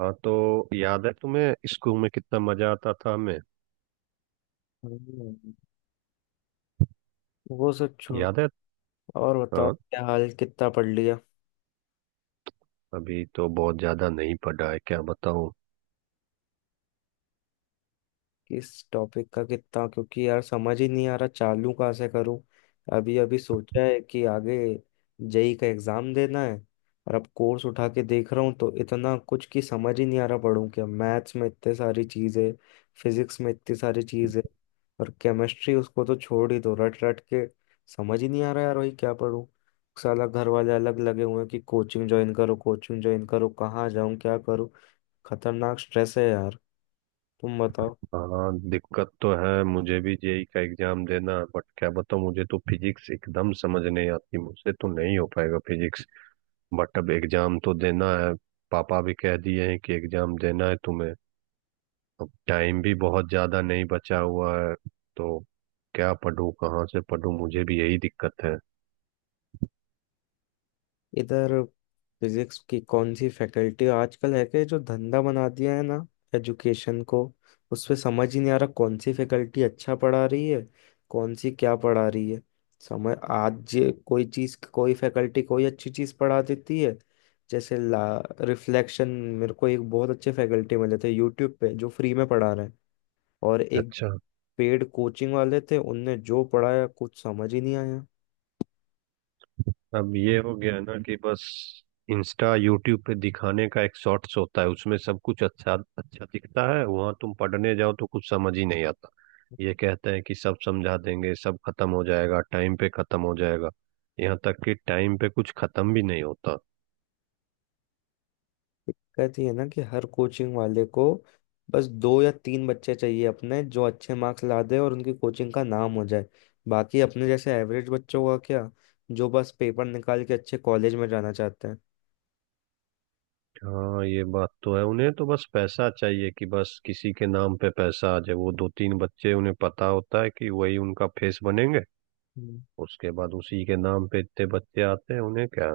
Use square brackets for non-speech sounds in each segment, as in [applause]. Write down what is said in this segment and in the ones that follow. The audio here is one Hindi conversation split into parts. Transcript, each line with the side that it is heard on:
right: हाँ, तो याद है तुम्हें स्कूल में कितना मजा आता था हमें।
left: हम्म, वो सब
right: याद
left: छोड़ो।
right: है।
left: और बताओ
right: हाँ,
left: क्या हाल, कितना पढ़ लिया?
right: अभी तो बहुत ज्यादा नहीं पढ़ा है, क्या बताऊँ।
left: किस टॉपिक का कितना, क्योंकि यार समझ ही नहीं आ रहा चालू कहाँ से करूं। अभी अभी सोचा है कि आगे जेई का एग्जाम देना है। और अब कोर्स उठा के देख रहा हूँ तो इतना कुछ की समझ ही नहीं आ रहा पढ़ूं क्या। मैथ्स में इतने सारी चीजें, फिजिक्स में इतनी सारी चीजें, और केमिस्ट्री उसको तो छोड़ ही दो, रट रट के। समझ ही नहीं आ रहा यार वही क्या पढ़ूं। साला घर वाले अलग लगे हुए हैं कि कोचिंग ज्वाइन करो कोचिंग ज्वाइन करो। कहाँ जाऊं क्या करूं। खतरनाक स्ट्रेस है यार। तुम बताओ।
right: हाँ, दिक्कत तो है मुझे भी जेई का एग्जाम देना, बट क्या बताऊँ, मुझे तो फिजिक्स एकदम समझ नहीं आती, मुझसे तो नहीं हो पाएगा फिजिक्स। बट अब एग्जाम तो देना है। पापा भी कह दिए हैं कि एग्जाम देना है तुम्हें। अब टाइम भी बहुत ज्यादा नहीं बचा हुआ है, तो क्या पढूं, कहाँ से पढूं, मुझे भी यही दिक्कत है।
left: इधर फिजिक्स की कौन सी फैकल्टी आजकल है कि जो धंधा बना दिया है ना एजुकेशन को, उस पे समझ ही नहीं आ रहा कौन सी फैकल्टी अच्छा पढ़ा रही है, कौन सी क्या पढ़ा रही है। समझ आज ये कोई चीज कोई फैकल्टी कोई अच्छी चीज पढ़ा देती है जैसे ला रिफ्लेक्शन। मेरे को एक बहुत अच्छे फैकल्टी मिले थे यूट्यूब पे, जो फ्री में पढ़ा रहे हैं। और एक
right: अच्छा,
left: पेड कोचिंग वाले थे, उनने जो पढ़ाया कुछ समझ ही नहीं आया।
right: अब ये हो गया ना कि बस इंस्टा यूट्यूब पे दिखाने का एक शॉर्ट्स होता है, उसमें सब कुछ अच्छा अच्छा दिखता है, वहां तुम पढ़ने जाओ तो कुछ समझ ही नहीं आता। ये कहते हैं कि सब समझा देंगे, सब खत्म हो जाएगा, टाइम पे खत्म हो जाएगा, यहाँ तक कि टाइम पे कुछ खत्म भी नहीं होता।
left: दिक्कत ये है ना कि हर कोचिंग वाले को बस दो या तीन बच्चे चाहिए अपने, जो अच्छे मार्क्स ला दे और उनकी कोचिंग का नाम हो जाए। बाकी अपने जैसे एवरेज बच्चों का क्या, जो बस पेपर निकाल के अच्छे कॉलेज में जाना चाहते हैं।
right: हाँ, ये बात तो है, उन्हें तो बस पैसा चाहिए, कि बस किसी के नाम पे पैसा आ जाए, वो दो तीन बच्चे उन्हें पता होता है कि वही उनका फेस बनेंगे।
left: हम्म,
right: उसके बाद उसी के नाम पे इतने बच्चे आते हैं, उन्हें क्या।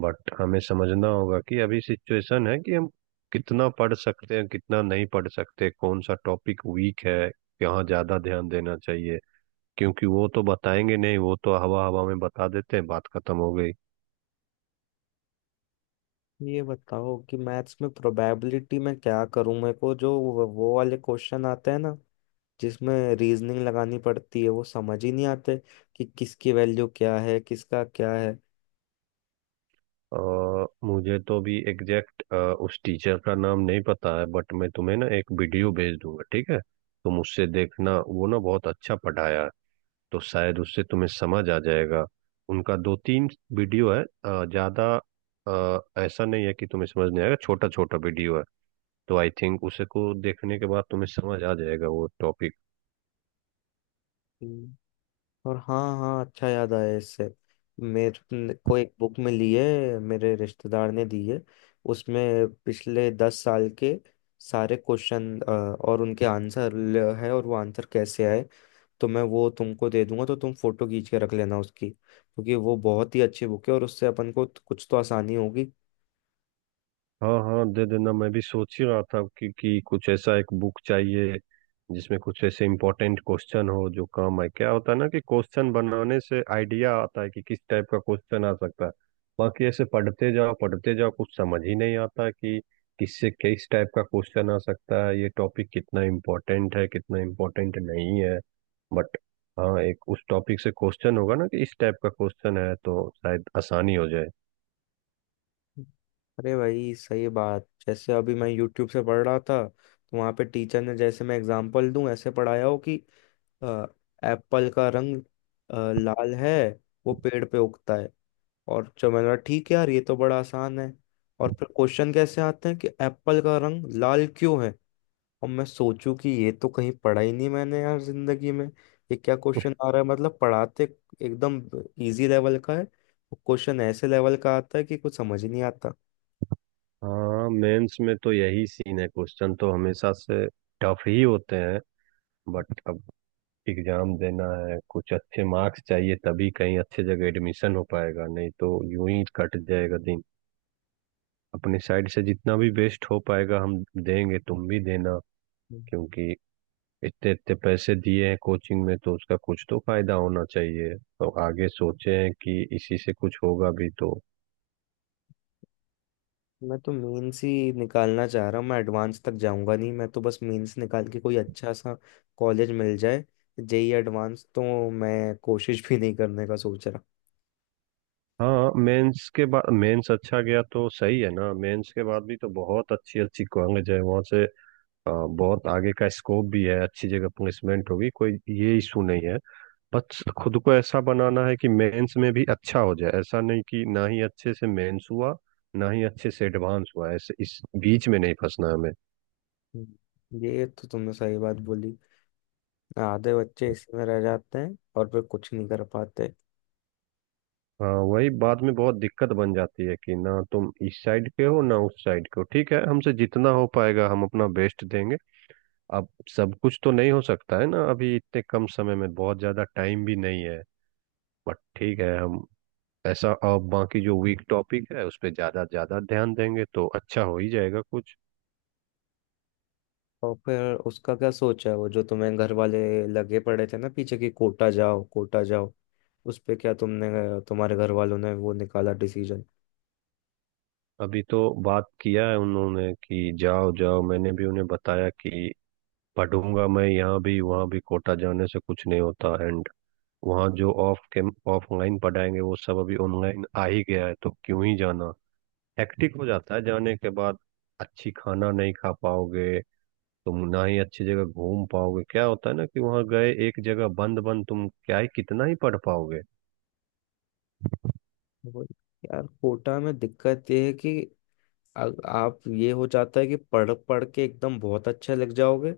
right: बट हमें समझना होगा कि अभी सिचुएशन है कि हम कितना पढ़ सकते हैं, कितना नहीं पढ़ सकते, कौन सा टॉपिक वीक है, यहाँ ज्यादा ध्यान देना चाहिए। क्योंकि वो तो बताएंगे नहीं, वो तो हवा हवा में बता देते हैं, बात खत्म हो गई।
left: ये बताओ कि मैथ्स में प्रोबेबिलिटी में क्या करूं। मेरे को जो वो वाले क्वेश्चन आते हैं ना, जिसमें रीजनिंग लगानी पड़ती है वो समझ ही नहीं आते कि किसकी वैल्यू क्या है, किसका क्या
right: और मुझे तो भी एग्जैक्ट उस टीचर का नाम नहीं पता है, बट मैं तुम्हें ना एक वीडियो भेज दूंगा, ठीक है। तुम उससे देखना, वो ना बहुत अच्छा पढ़ाया है, तो शायद उससे तुम्हें समझ आ जाएगा। उनका दो तीन वीडियो है, ज्यादा ऐसा नहीं है कि तुम्हें समझ नहीं आएगा, छोटा छोटा वीडियो है, तो आई थिंक उसे को देखने के बाद तुम्हें समझ आ जाएगा वो टॉपिक।
left: है। और हाँ हाँ अच्छा याद आया इससे, मेरे को एक बुक मिली है, मेरे रिश्तेदार ने दी है। उसमें पिछले 10 साल के सारे क्वेश्चन और उनके आंसर है, और वो आंसर कैसे आए। तो मैं वो तुमको दे दूंगा तो तुम फोटो खींच के रख लेना उसकी, क्योंकि वो बहुत ही अच्छी बुक है और उससे अपन को कुछ तो आसानी होगी।
right: हाँ हाँ, दे देना, मैं भी सोच ही रहा था कि कुछ ऐसा एक बुक चाहिए जिसमें कुछ ऐसे इम्पोर्टेंट क्वेश्चन हो जो काम आए। क्या होता है ना कि क्वेश्चन बनाने से आइडिया आता है कि किस टाइप का क्वेश्चन आ सकता है। बाकी ऐसे पढ़ते जाओ कुछ समझ ही नहीं आता कि किससे किस टाइप का क्वेश्चन आ सकता है, ये टॉपिक कितना इम्पोर्टेंट है, कितना इम्पोर्टेंट नहीं है। बट हाँ, एक उस टॉपिक से क्वेश्चन होगा ना कि इस टाइप का क्वेश्चन है, तो शायद आसानी हो जाए।
left: अरे भाई सही बात, जैसे अभी मैं YouTube से पढ़ रहा था तो वहाँ पे टीचर ने, जैसे मैं एग्जांपल दूं, ऐसे पढ़ाया हो कि एप्पल का रंग लाल है, वो पेड़ पे उगता है। और जो मैंने कहा ठीक है यार ये तो बड़ा आसान है। और फिर क्वेश्चन कैसे आते हैं कि एप्पल का रंग लाल क्यों है? और मैं सोचूं कि ये तो कहीं पढ़ा ही नहीं मैंने यार जिंदगी में। ये क्या क्वेश्चन आ रहा है, मतलब पढ़ाते एकदम इजी लेवल का है, क्वेश्चन ऐसे लेवल का आता है कि कुछ समझ ही नहीं आता।
right: हाँ, मेंस में तो यही सीन है, क्वेश्चन तो हमेशा से टफ ही होते हैं। बट अब एग्जाम देना है, कुछ अच्छे मार्क्स चाहिए, तभी कहीं अच्छे जगह एडमिशन हो पाएगा, नहीं तो यूं ही कट जाएगा दिन। अपनी साइड से जितना भी बेस्ट हो पाएगा हम देंगे, तुम भी देना, क्योंकि इतने इतने पैसे दिए हैं कोचिंग में, तो उसका कुछ तो फायदा होना चाहिए, तो आगे सोचे हैं कि इसी से कुछ होगा भी तो।
left: मैं तो मेंस ही निकालना चाह रहा हूँ। मैं एडवांस तक जाऊंगा नहीं, मैं तो बस मेंस निकाल के कोई अच्छा सा कॉलेज मिल जाए। जेई एडवांस तो मैं कोशिश भी नहीं करने का सोच रहा।
right: हाँ, मेंस के बाद, मेंस अच्छा गया तो सही है ना, मेंस के बाद भी तो बहुत अच्छी अच्छी कॉलेज है, वहाँ से बहुत आगे का स्कोप भी है, अच्छी जगह प्लेसमेंट होगी, कोई ये इशू नहीं है। बस खुद को ऐसा बनाना है कि मेंस में भी अच्छा हो जाए, ऐसा नहीं कि ना ही अच्छे से मेंस हुआ, ना ही अच्छे से एडवांस हुआ, ऐसे इस बीच में नहीं फंसना हमें।
left: ये तो तुमने सही बात बोली। आधे बच्चे इसी में रह जाते हैं और फिर कुछ नहीं कर पाते।
right: हाँ, वही बाद में बहुत दिक्कत बन जाती है कि ना तुम इस साइड के हो ना उस साइड के हो। ठीक है, हमसे जितना हो पाएगा हम अपना बेस्ट देंगे। अब सब कुछ तो नहीं हो सकता है ना, अभी इतने कम समय में बहुत ज्यादा टाइम भी नहीं है। बट ठीक है, हम ऐसा अब बाकी जो वीक टॉपिक है उस पे ज्यादा ज्यादा ध्यान देंगे, तो अच्छा हो ही जाएगा कुछ।
left: और फिर उसका क्या सोचा है वो, जो तुम्हें घर वाले लगे पड़े थे ना पीछे कि कोटा जाओ कोटा जाओ, उस पे क्या तुमने, तुम्हारे घर वालों ने वो निकाला डिसीजन?
right: अभी तो बात किया है उन्होंने कि जाओ जाओ, मैंने भी उन्हें बताया कि पढ़ूंगा मैं यहाँ भी वहाँ भी, कोटा जाने से कुछ नहीं होता। एंड वहाँ जो ऑफ के ऑफलाइन पढ़ाएंगे वो सब अभी ऑनलाइन आ ही गया है, तो क्यों ही जाना। हेक्टिक हो जाता है जाने के बाद, अच्छी खाना नहीं खा पाओगे तुम, ना ही अच्छी जगह घूम पाओगे। क्या होता है ना कि वहां गए एक जगह बंद बंद, तुम क्या ही कितना ही पढ़ पाओगे।
left: वही यार कोटा में दिक्कत ये है कि आप ये हो जाता है कि पढ़ पढ़ के एकदम बहुत अच्छे लग जाओगे।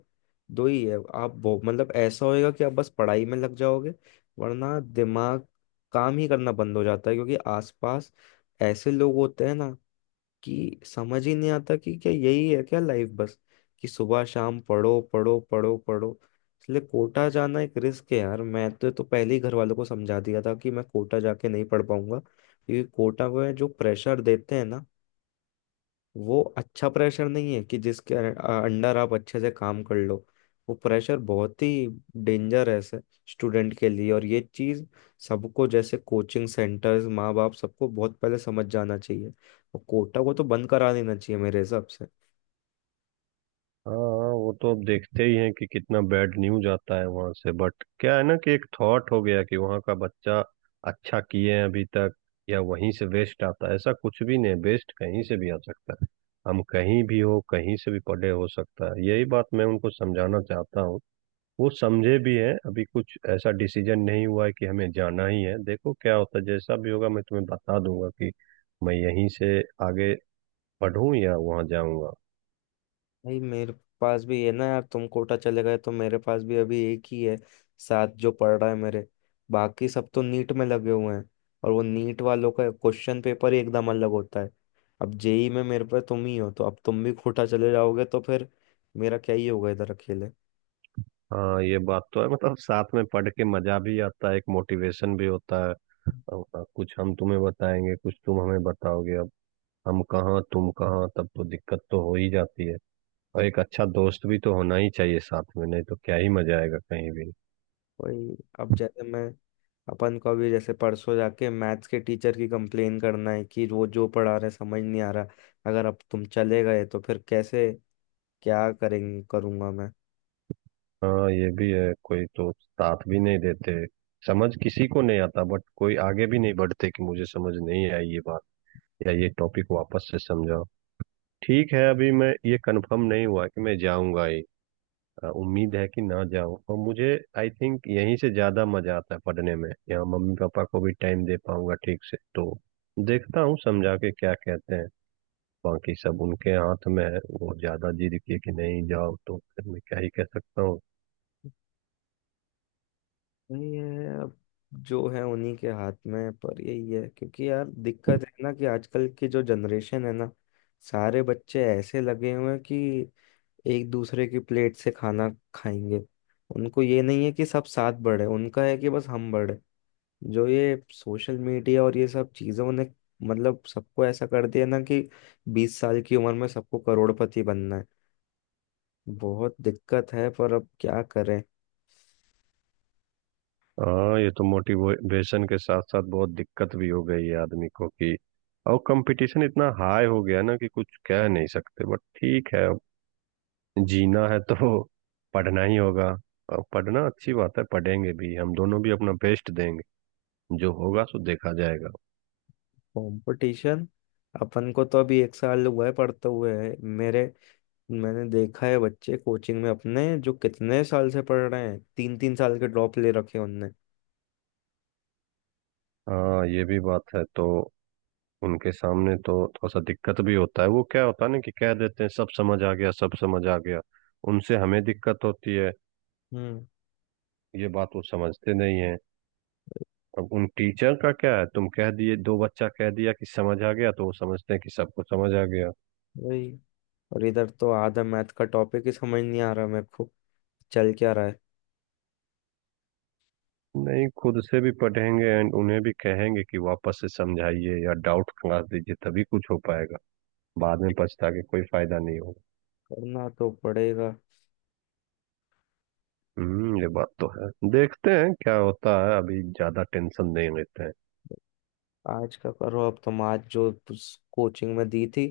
left: दो ही है आप मतलब ऐसा होएगा कि आप बस पढ़ाई में लग जाओगे, वरना दिमाग काम ही करना बंद हो जाता है, क्योंकि आसपास ऐसे लोग होते हैं ना कि समझ ही नहीं आता कि क्या यही है क्या लाइफ, बस कि सुबह शाम पढ़ो पढ़ो पढ़ो पढ़ो। इसलिए कोटा जाना एक रिस्क है यार, मैं तो पहले ही घर वालों को समझा दिया था कि मैं कोटा जाके नहीं पढ़ पाऊंगा, क्योंकि कोटा में जो प्रेशर देते हैं ना, वो अच्छा प्रेशर नहीं है कि जिसके अंडर आप अच्छे से काम कर लो। वो प्रेशर बहुत ही डेंजरस है स्टूडेंट के लिए, और ये चीज़ सबको, जैसे कोचिंग सेंटर्स, माँ बाप, सबको बहुत पहले समझ जाना चाहिए। और कोटा को तो बंद करा देना चाहिए मेरे हिसाब से।
right: हाँ हाँ, वो तो अब देखते ही हैं कि कितना बैड न्यूज आता है वहां से, बट क्या है ना कि एक थॉट हो गया कि वहां का बच्चा अच्छा किए हैं अभी तक, या वहीं से वेस्ट आता है, ऐसा कुछ भी नहीं, वेस्ट कहीं से भी आ सकता है, हम कहीं भी हो कहीं से भी पढ़े हो सकता है। यही बात मैं उनको समझाना चाहता हूँ, वो समझे भी हैं। अभी कुछ ऐसा डिसीजन नहीं हुआ है कि हमें जाना ही है, देखो क्या होता है, जैसा भी होगा मैं तुम्हें बता दूंगा कि मैं यहीं से आगे पढ़ूं या वहां जाऊंगा।
left: भाई मेरे पास भी है ना यार, तुम कोटा चले गए तो मेरे पास भी अभी एक ही है साथ जो पढ़ रहा है मेरे, बाकी सब तो नीट में लगे हुए हैं। और वो नीट वालों का क्वेश्चन पेपर ही एकदम अलग होता है। अब जेई में मेरे पे तुम ही हो, तो अब तुम भी कोटा चले जाओगे तो फिर मेरा क्या ही होगा इधर अकेले।
right: हाँ, ये बात तो है, मतलब साथ में पढ़ के मजा भी आता है, एक मोटिवेशन भी होता है, अब कुछ हम तुम्हें बताएंगे, कुछ तुम हमें बताओगे। अब हम कहाँ तुम कहाँ, तब तो दिक्कत तो हो ही जाती है। और एक अच्छा दोस्त भी तो होना ही चाहिए साथ में, नहीं तो क्या ही मजा आएगा कहीं भी।
left: वही अब जैसे मैं अपन को अभी जैसे परसों जाके मैथ्स के टीचर की कंप्लेन करना है कि वो जो पढ़ा रहे समझ नहीं आ रहा, अगर अब तुम चले गए तो फिर कैसे क्या करेंगे करूंगा मैं।
right: हाँ, ये भी है, कोई तो साथ भी नहीं देते, समझ किसी को नहीं आता, बट कोई आगे भी नहीं बढ़ते कि मुझे समझ नहीं आई ये बात, या ये टॉपिक वापस से समझाओ। ठीक है, अभी मैं ये कंफर्म नहीं हुआ कि मैं जाऊंगा ही, उम्मीद है कि ना जाऊं। और मुझे आई थिंक यहीं से ज्यादा मजा आता है पढ़ने में, यहाँ मम्मी पापा को भी टाइम दे पाऊंगा ठीक से, तो देखता हूँ समझा के क्या कहते हैं, बाकी सब उनके हाथ में है। वो ज्यादा जिद किए कि नहीं, जाओ, तो फिर मैं क्या ही कह सकता हूँ।
left: नहीं है अब, जो है उन्हीं के हाथ में है, पर यही है क्योंकि यार दिक्कत है ना कि आजकल की जो जनरेशन है ना, सारे बच्चे ऐसे लगे हुए हैं कि एक दूसरे की प्लेट से खाना खाएंगे। उनको ये नहीं है कि सब साथ बढ़े, उनका है कि बस हम बढ़े। जो ये सोशल मीडिया और ये सब चीज़ों ने मतलब सबको ऐसा कर दिया ना कि 20 साल की उम्र में सबको करोड़पति बनना है। बहुत दिक्कत है पर अब क्या करें।
right: हाँ, ये तो मोटिवेशन के साथ साथ बहुत दिक्कत भी हो गई है आदमी को कि, और कंपटीशन इतना हाई हो गया ना, कि कुछ कह नहीं सकते। बट ठीक है, अब जीना है तो [laughs] पढ़ना ही होगा। और पढ़ना अच्छी बात है, पढ़ेंगे भी, हम दोनों भी अपना बेस्ट देंगे, जो होगा सो देखा जाएगा।
left: कंपटीशन अपन को तो, अभी एक साल हुआ है पढ़ते हुए है मेरे। मैंने देखा है बच्चे कोचिंग में अपने जो कितने साल से पढ़ रहे हैं, तीन तीन साल के ड्रॉप ले रखे हैं उनने।
right: हाँ, ये भी बात है, तो उनके सामने तो थोड़ा सा दिक्कत भी होता है। वो क्या होता है ना कि कह देते हैं सब समझ आ गया, सब समझ आ गया, उनसे हमें दिक्कत होती है।
left: हम्म
right: ये बात वो समझते नहीं है। अब उन टीचर का क्या है, तुम कह दिए, दो बच्चा कह दिया कि समझ आ गया, तो वो समझते हैं कि सबको समझ आ गया।
left: वही, और इधर तो आधा मैथ का टॉपिक ही समझ नहीं आ रहा मेरे को चल क्या रहा है।
right: नहीं, खुद से भी पढ़ेंगे, एंड उन्हें भी कहेंगे कि वापस से समझाइए या डाउट क्लास दीजिए, तभी कुछ हो पाएगा, बाद में पछता के कोई फायदा नहीं होगा।
left: करना तो पड़ेगा।
right: हम्म, ये बात तो है, देखते हैं क्या होता है, अभी ज्यादा टेंशन नहीं लेते हैं।
left: आज का करो, अब तुम आज जो कोचिंग में दी थी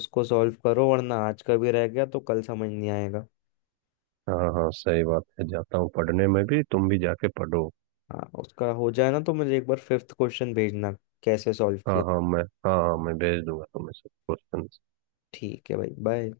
left: उसको सॉल्व करो, वरना आज का भी रह गया तो कल समझ नहीं आएगा।
right: हाँ हाँ, सही बात है, जाता हूँ पढ़ने में, भी तुम भी जाके पढ़ो।
left: हाँ उसका हो जाए ना तो मुझे एक बार फिफ्थ क्वेश्चन भेजना कैसे सॉल्व
right: हाँ
left: किया।
right: हाँ, मैं भेज दूंगा तुम्हें सब क्वेश्चन।
left: ठीक है भाई बाय।